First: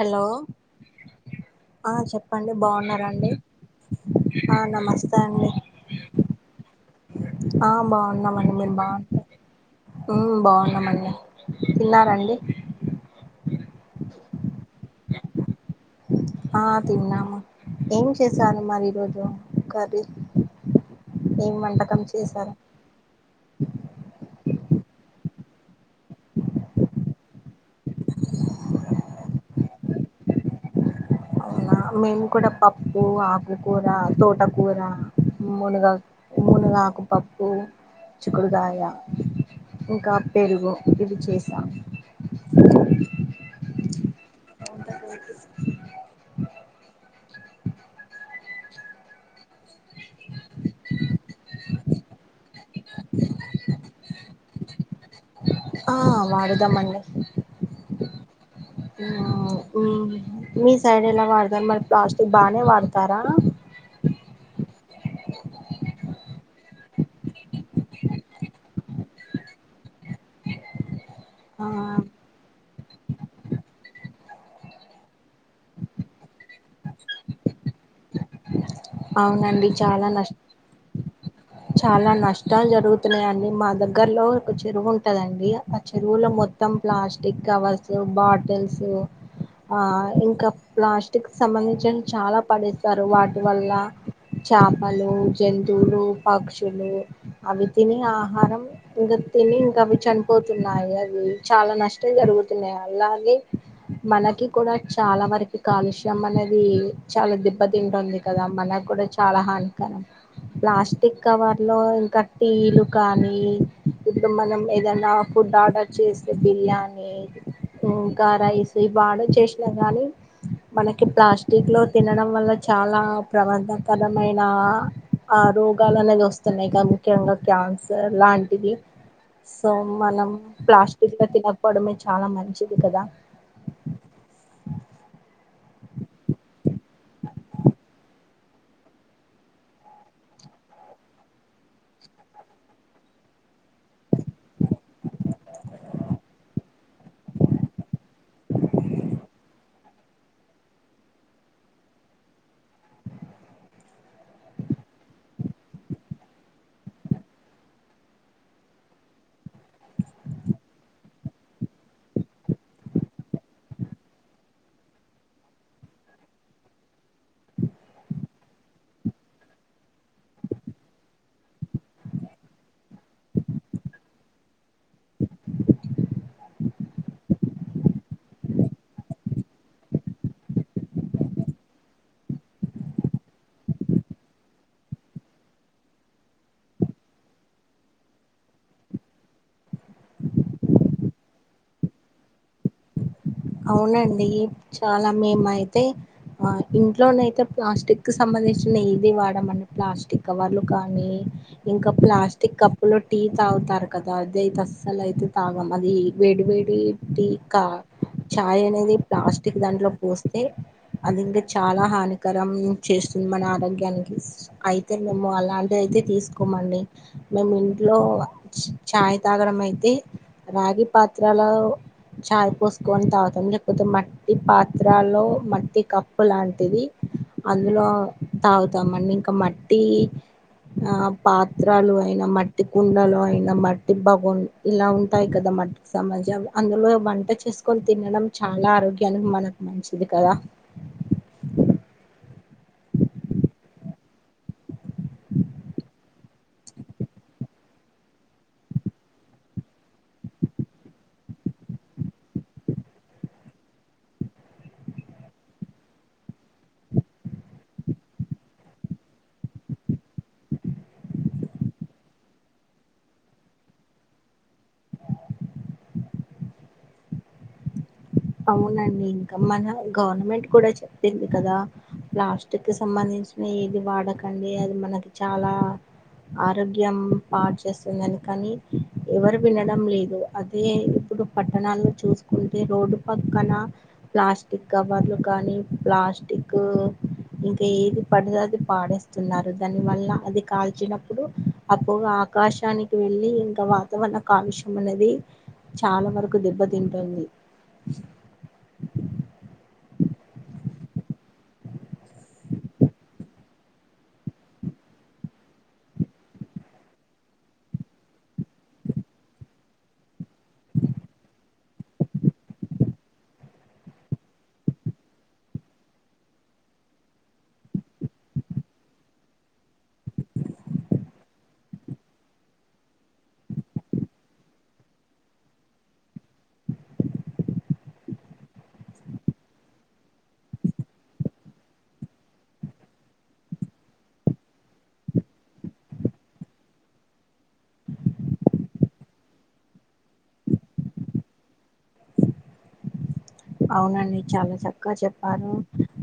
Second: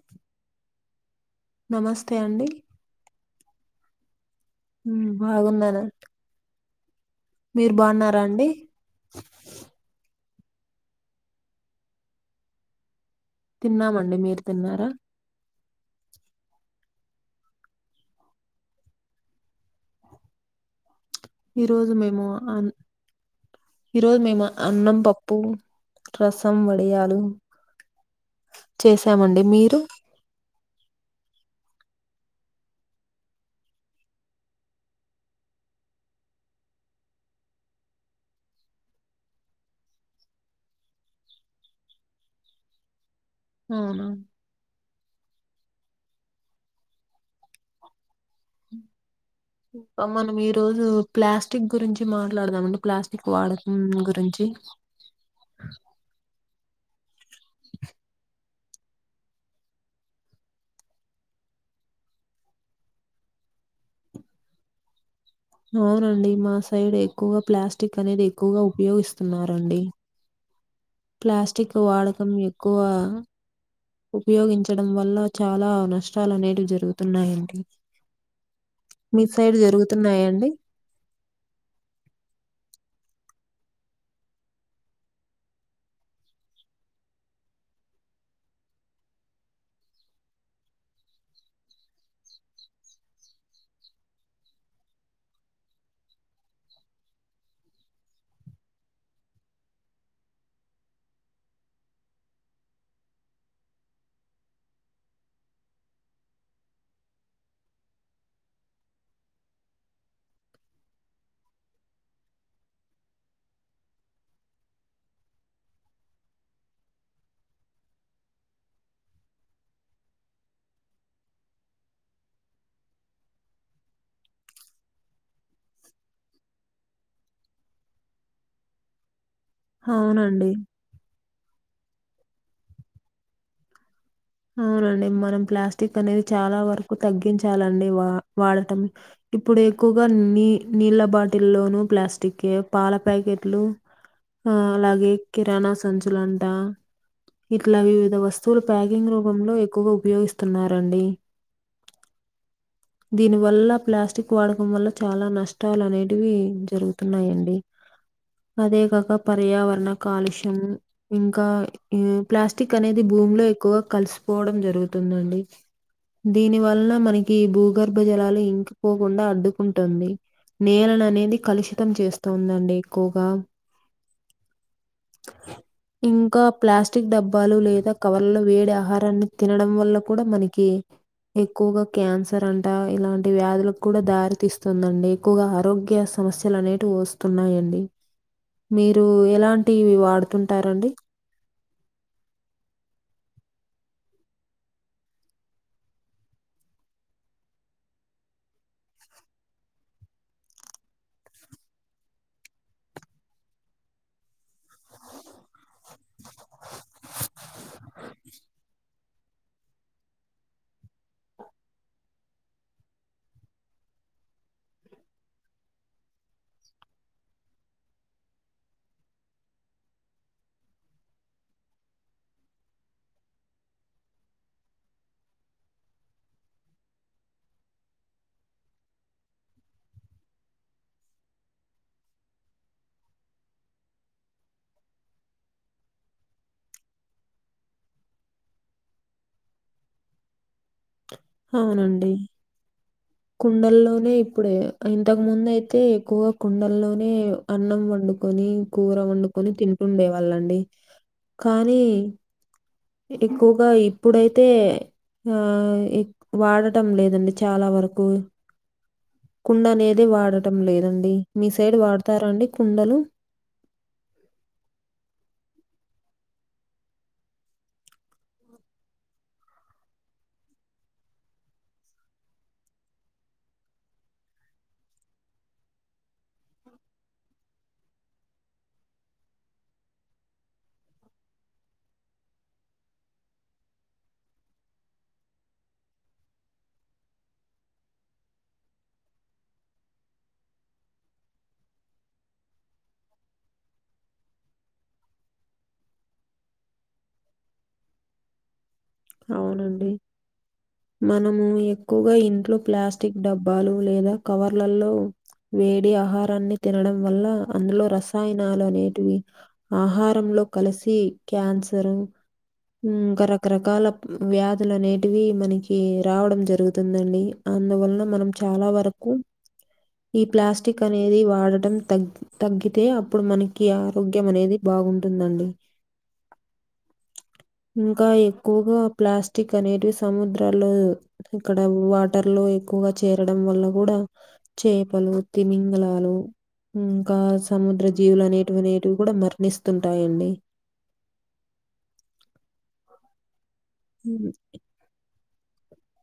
Hello ఆ నమస్తే అండి చెప్పండి బావున్నరాండి? ఆ ఉమ్, నమస్తే అండి బాగున్నాను ఆ మీరు బాగున్నారా అండి బావున్నామండి మీరు బావుంట మ్ బావున్నామండి. తిన్నారండి? తిన్నామండి మీరు తిన్నారా? ఆ తిన్నాము ఏం చేసను మరి ఈరోజు కర్రీ? ఏం ఈరోజు వంటకం మేము చేశారు అన్ ఈరోజు మేము అన్నం పప్పు రసం వడియాలు చేసామండి మీరు అవునా మేము కూడా పప్పు ఆకుకూర తోటకూర మునగక్ మూనగాకుపప్పు చిక్కుడుకాయ ఇంకా పెరుగు ఇవి చేసాం అవున ఇ మనం ఈ రోజు ప్లాస్టిక్ గురించి మాట్లాడదామండి ప్లాస్టిక్ వాడకం గురించి ఆ మాటాడుదాం అండి మ్ ఆ మీ సైడ్ ఎలా వాడతారు మరి ప్లాస్టిక్ బానే వాడతారా అవునండి మా సైడ్ ఎక్కువగా ప్లాస్టిక్ అనేది ఎక్కువగా ఉపయోగిస్తున్నరండి ఆ ప్లాస్టిక్ వాడకం ఎక్కువ ఉపయోగించడం వల్ల చాలా నష్టాలు అనేవి జరుగుతున్నాయండి మీ సైడ్ అవునండి చాలా న ష్ జరుగుతున్నాయండి? చాలా నష్టాలు జరుగు తున్నాయండి మా దగ్గరలో ఒక చెరువు ఉంటదండి ఆ చెరువులో మొత్తం ప్లాస్టిక్ కవర్స్ బాటిల్స్ ఆ ఇంకా ప్లాస్టిక్ సంబంధించి చాలా పడిస్తారు వాటి వల్ల చేపలు జంతువులు పక్షులు అవి తిని ఆహారం ఇంగ ఇంకా అవి చనిపోతున్నాయి అవి చాలా నష్టం జరుగుతున్నాయి అలాగే మనకి కూడా చాలా వరకు కాలుష్యం అనేది చాలా దిబ్బతింటుంది కదా మన కూడా చాలా హానికరం ప్లాస్టిక్ కవర్లో ఇంకా టీలు కానీ ఇప్పుడు మనం ఏదైనా ఫుడ్ ఆర్డర్ చేసే బిర్యానీ ఇంకా రైస్ ఇవి ఆర్దర్స్ చేసిన కానీ మనకి ప్లాస్టిక్ లో తినడం వల్ల చాలా ప్రమాదకరమైన ఆ రోగాలు అనేది వస్తున్నాయిగ ముఖ్యంగా క్యాన్సర్ లాంటివి సో మనం అవునండి. ప్లాస్టిక్ లో తినకపోవడమే చాలా మంచిది కదా క్ అనేది చాలా వరకు తగ్గించాలండి వా వాడటం ఇప్పుడు ఎక్కువగా నీ నీళ్ళ బాటిల్ల్లోను ప్లాస్టిక్ ఏ పాల ప్యాకెట్లు ఆ అలాగే కిరాణా సంచులంట ఇట్లా వివిధ వస్తువులు ప్యాక్ ంగ్ రూపంలో ఎక్కువగా ఉపయోగిస్తున్నారండి దీని వల్ల ప్లాస్టిక్ వాడకం వల్ల చాలా నష్టాలు అనేటివి జరుగుతున్నాయండి అదే కాక పర్యావరణ కాలుష్యం ఇంకా ప్లాస్టిక్ అనేది భూమీలో ఎక్కువగ కలిసిపోవడం జరుగుతుందండి దీని వల్ల మనకి భూ భ గర్భజలాలు ఇంకి పోకుండా అడ్డుకుంటుంది నేలను అనేది కలుషితం చేస్తుందండి ఎక్కువగా ఇంకా ప్లాస్టిక్ డబ్బాలు లేదా కవర్లో వేడిే ఆహారాన్ని తినడం వల్ల కూడా మనకి ఎక్కువగా క్యాన్స ారంట ఇలాంటి వ్యాధులకు కూడా దారితిస్తుందండి ఎక్కువగా ఆరోగ్య సమస్యలు అనేటివి వస్తున్ న్నాయండి మీరు ఎలాంటియి వాడుతుంటారండి అవునండి చాలా మేమయితే ఆ ఇంట్లోనయితే ప్లాస్టిక్ కి సంబంధించిన ఏది వాడమండి ప్లాస్టిక్ కవర్లు కానీ ఇంకా ప్లాస్టిక్ కప్పులో టీ తాగుతారు కదా అదైతే అస్సలైతే తాగం. అదీ ఈ వేడి వేడి టీ కా చాయ్ అనేది ప్లాస్టిక్ దాంట్లో పోస్తే అది ఇంక చాలా హానికరం చేస్తుంది మన ఆరోగ్యానికి అయితే మేము అలాంటిదైతే తీస్కోమండి మేము ఇంట్లో చా య్ తాగడం అయితే రాగి పాత్రల చాయ్ పోస్ కోన్ తాగుతాం లేకపోతే మట్టి పాత్రలో మట్టి కప్పు లాంటిది అందులో తాగుతామండి ఇంకా మట్టీ ఆ పాత్రాలు అయిన, మట్టి కుండలు అయినా, మట్టి బగొన్ ఇలా ఉంటాయి కదా మద్ సమాజం అందులో వంట చేస్ కోన్ తినడం చాలా ఆరోగ్యానికి మనక్ మంచిది కదా అవునండి. కుండల్లోనే ఇప్పుడే ఇంతక్ ముందైతే ఎక్కువ కుండల్లోనే అన్నం వండు కొని కూర వండుకొని తింటుండే వాళ్ళండి కానీ ఎక్కువగ ఇప్పుడైతే ఆ ఇ వాడటం లేదండి చాలా వరకు కుండ అనేది వాడటం లేదండి మీ సైడ్ వాడతారా అంది కుండలు అవునండి ఇంకా మన గవర్నమెంట్ కూడా చెప్పింది కదా ప్లాస్టిక్కి సంబంధించినై ఏది వాడకండి అది మనకి చాలా ఆరోగ్యం పాడు చేస్తుందని కనీ ఎవరు వినడం లేదు. అదే ఇప్పుడు పట్టణాల్లో చూస్కుంటే రోడ్డు పక్కన ప్లాస్టిక్ కవర్లు కానీ ప్లాస్టిక్ ఇంకా ఏది పడిన అది పాడేస్తున్నారు దాని వల్ల అది కాల్చినప్పుడు ఆ పొగ ఆకాశానికి వెళ్ళి ఇంకా వాతావరణ కాలుష్యం అనేది చాలా వరకు దెబ్బ తింటుంది. అవునండి. మనము ఎక్కువగా ఇంట్లో ప్లాస్టిక్ డబ్బాలు లేదా కవర్లల్లో వేడి ఆహారాన్ని తినడం వల్ల అందులో రసాయనాలు అనేటివి ఆహారం లో కలసి కన్సర్ మ్ ఇంక రకరకాల వ్యాధులనేటివి మనకి రావడం జరుగుతుందండి అందువలన మనం చాలా వరక్ కు ఈ ప్లాస్టిక్ అనేది వాడటం తగ్ తగ్గితే అప్పుడు మనకి ఆరోగ్యం అనేది బా బాగుంటుందండి. ఇంకా ఎక్కుగా ప్లాస్టిక్ అనేటివి సముద్రాల్లో ఇక్కడ వాటర్లో ఎక్కువగా చేరడం వల్ల గూడా చేపలు, తిమింగలాలు, ఇంకా సముద్ర జీవులు అనేటివ్ అనేటివ్ గుడా మరణిస్తుంటాయండి. అవునండి హ్మ్. చాలా చక్కగ చెప్పారు.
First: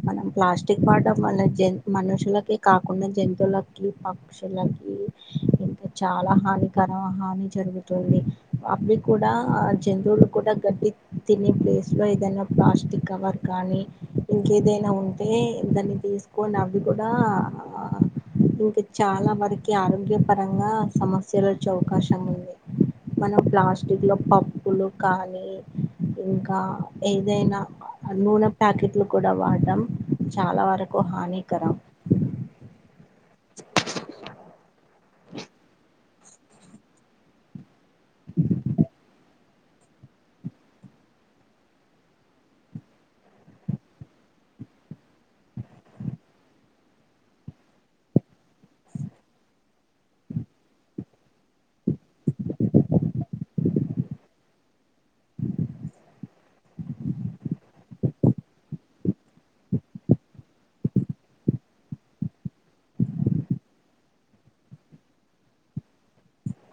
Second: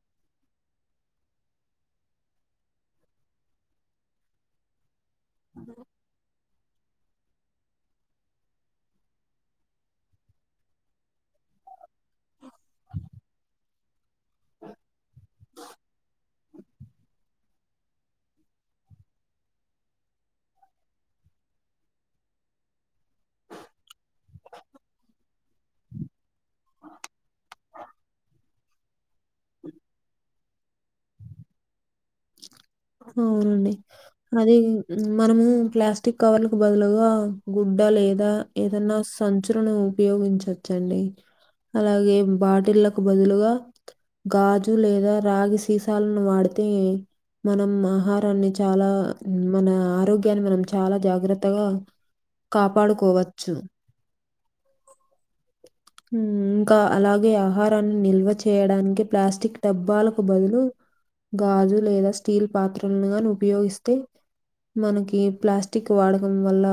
మనం ప్లాస్టిక్ వాడ్డం జన్ మనుషులకి కాకుండా జంతువులకి, పక్షులకి ఇంకా చాలా హానికరం హాని జరుగుతుంది. అవి కూడా ఆ జంతువులు కూడా గడ్డి తిన్ నీ ప్లేస్లో ఏదన్న ప్లాస్టిక్ కవర్ కానీ ఇంకేదైనా ఉంటే దాన్ని తీస్కొన్ అవి కూడా ఇంకా చాలా వరకి ఆరోగ్య పరంగా సమస్యలొచ్చే అవకాశం ఉంది. మనం ప్లాస్టిక్లో పప్పులు కానీ ఇంకా నేనా ఆ నూనె ప్యాకెట్లు కూడా వాడం చాలా వరకు హానికరం ఔనండి అది మనము ప్లాస్టిక్ కవర్ లకు బదులుగా గు డ్డ లేదా ఏదన్నా సంచులను ఉపయోగించ్చోచ్చండి అలాగే బాటిళ్లకు బదులుగా గాజు లేదా రాగి సీసాల్ను వాడితే ఎ మనం ఆహారాన్ని చాలా మన ఆరోగ్యాన్ని మనం చాలా జాగ్రత్తగా ఆ కాపాడుకోవచ్చు ఉహ్ ఉంకా అలాగే ఆహారాన్ని నిల్వ చేయ్ డాన్కీ ప్లాస్టిక్ డబ్బాలకు బదులు గాజు లేదా స్టీల్ పాత్రలనుగాను ఉపయోగిస్తే మనకి ప్లాస్టిక్ వాడకం వల్ల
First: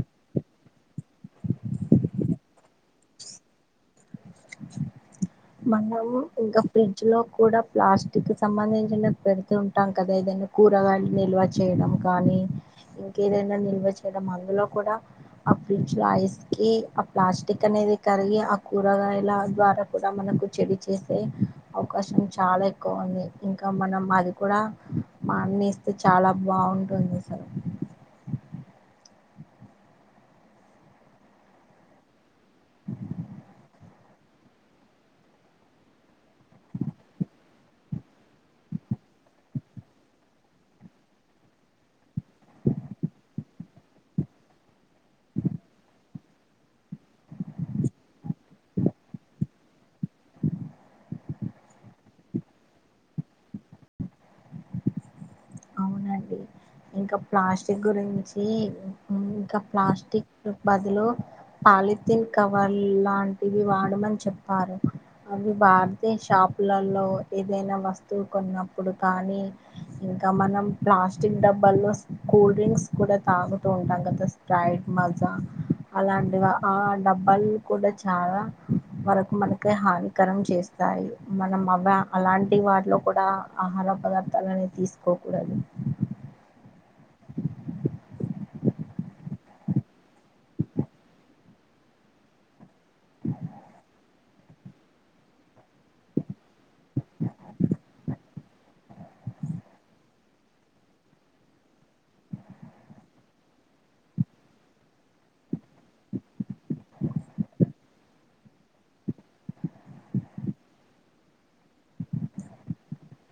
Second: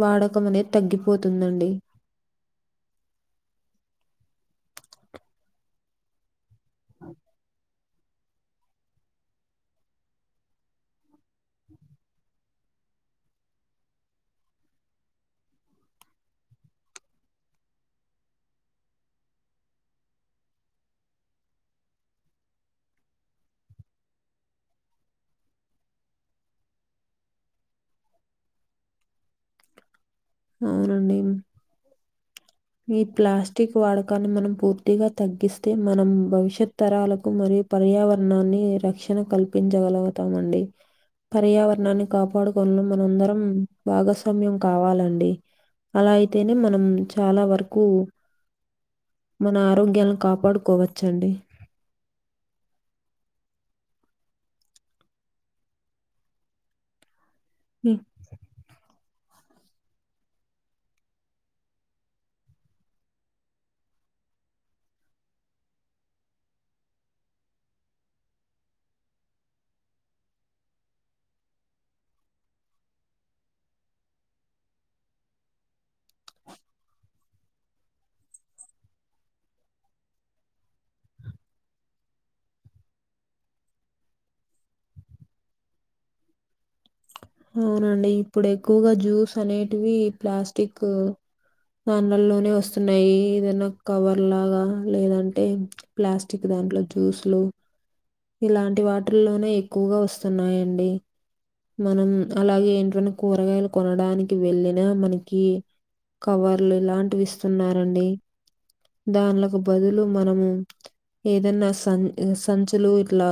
వాడకనేద్ తగ్గిపోతుందండి మనము ఇంకా ఫ్రిడ్జ్ లో కూడా ప్లాస్టిక్ సంబంధించిన పెడుతుంటామ్ కదా ఏదన్ కూరగాయ్ ల్ నిల్వ చేయ్ డం కానీ ఇంకేదైనా నిల్వ చేయ్ డం అందులో కూడా ఆ ఫ్రిడ్జ్ ల ఐస్ కి ఆ ప్లాస్టిక్ అనేది కరిగి ఆ కూరగాయ్ ల ద్వారా పే లా మనకు చెడు చేసే అవకాశం చాలా ఎక్కువుంది ఇంకా మనం అది కూడా మానేస్తే చాలా బాఉంటుందిస ఔనండి ఈ ప్లాస్టిక్ వాడక్ కానీ మనం పూర్తిగా తగ్గిస్తే మనం భవ్ ష్యత్ తరాలకు మరియు పర్యావర్ ణాన్ని రక్ష్ ణ కల్ పించగలగుతామండి పర్యావర్ ణాన్ని కాపాడుకొందం మనందరమ్ భాగస్వామ్యం కావాలండ్ డి అలా ఐతేనే మనం చాలా వరుకు మన ఆరోగ్యాల్ను కాపాడుకోవచ్చండి ఔనండి ఇంకా ప్లాస్టిక్ హ్మ్. గురించి ఈ ఔను కా ప్లాస్టిక్ కు బదులు పాలిథిన్ కవర్ లాంటివి వాడమన్ చెప్పారు అవి బార్ తే షాపులలో ఏదైనా వస్తువ్ కొన్నప్పుడు కానీ హ్మ్ త మనం ప్లాస్టిక్ డబ్బాల్లోస్ కూల్ డ్రింక్స్ కూడా తాగుతూ ఉంటాం కదా స్ప్రైట్ మజ్ దా అలాంటివా ఆ డబ్బాల్ కూడా చాలా వరకు మనకే హానికరం చేస్తాయి మనం అవా అలాంటి వాటిలో కూడా ఆహారమ్ ఆ పదార్థాల్నీ తీసుకోకుడదు ఔనండి ఇప్పుడేక్కువ్ గా జ్యూస్ అనేటివి ప్లాస్టికు దాన్ లల్ లోనే వోస్సున్నాయి ఏదనా కవర్ లాగా లేదంటే ప్లాస్టిక్ దా దాంట్లో జ్యూస్లు ఇలాంటి వాటీట్రీల్ లోనే ఎక్కువ్ గా వోస్తున్నాయండి మనం అలాగే ఏంట్ వన్ కూరగాయ్ ల్ కొనడానికి వెళ్ళిన మనకి కవర్లు లాంటివిస్తున్నారండి దాన్ లకు బదులు మనము ఏదన్నా సన్ సంచులు ఇట్లా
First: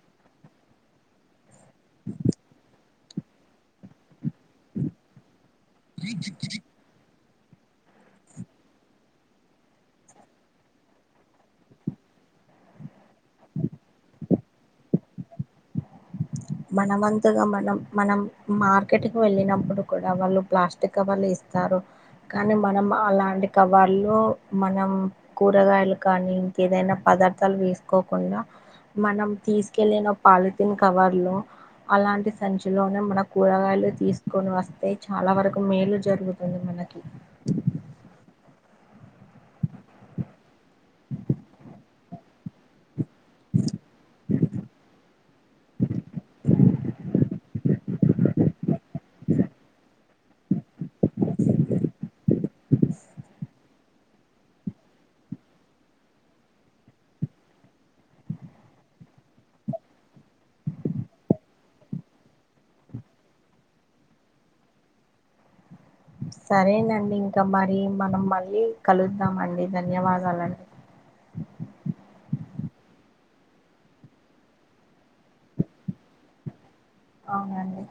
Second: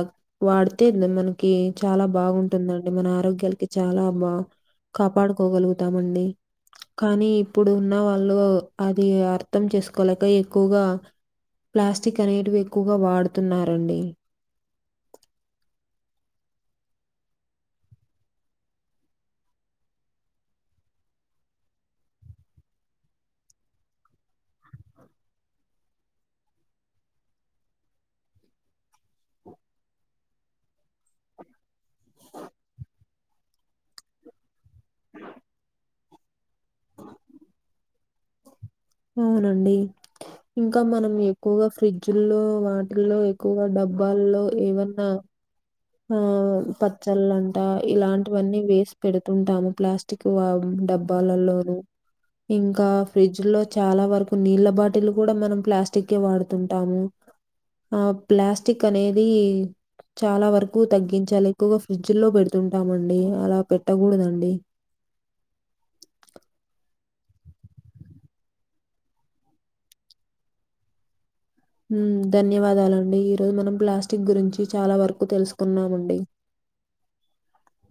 వాడ్ తే మన్ మన్కి చాలా బాఉంటుంద్ రండి మన ఆరోగ్యాల్కి చాలా బా కాపాడు కోగలుగుతామండి కానీ ఇప్పుడు ఉన్న వాళ్ళు అది అర్థం చేసుకోలే గా ఎక్కుగా ప్లాస్టిక్ అనేటివి ఎక్కుగా వాడుతున్నారండి మన వంతుగా మనం మనం మార్కెట్కి వెళ్ళినప్పుడు కూడా వాళ్ళు ప్లాస్టిక్ కవర్లుఏస్ స్తారు కానీ మనం అలాంటి కవాల్లో మనం కూరగాయలు కానీ ఇంకేదైనా ప పదార్థాలు వేసుకోకుండా మనం తీసుకెళ్లిిన పాలిథిన్ కవర్ లో అలాంటి సంచలోనే మన కూరగాయలు తీసుకొని వస్తే చాలా వరకు మేలు జరుగుతుంది మనకి అవునండి ఇంకా మనం ఎక్కువగా ఫ్రిడ్జ్ల్లో వా లో ఎక్కువగా డబ్బాల్లో ఏవన్నా ఆ పచ్చళ్ళంటా ఇలాంటివన్నీ వేస్ పెడుతుంటాము ప్లాస్టిక్ వ్ డబ్బాలల్లోనూ ఇంకా ఫ్రిడ్జ్ లో చాలా వరకు నీళ్ళ బాటిళ్లు కూడా మనం ప్లాస్టిక్ కే వాడుతుంటాము ఆ ప్లాస్టిక్ అనేది చాలా వరక్ క్కువ్ తగ్గించాలి ఎక్కువగా ఫ్రిడ్జ్ లో పెడుతుంటామండి అలా పెట్టకూడదండి సరేనండి ఇంకా మరి మనం మళ్ళీ కలుద్దామండి ధన్యవాదాలం హ్మ్మ్ ధన్యవాదాలండి ఈరోజు మనం ప్లాస్టిక్ గురించి చాలా వరకు తెలుసుకున్నామండి అవునండి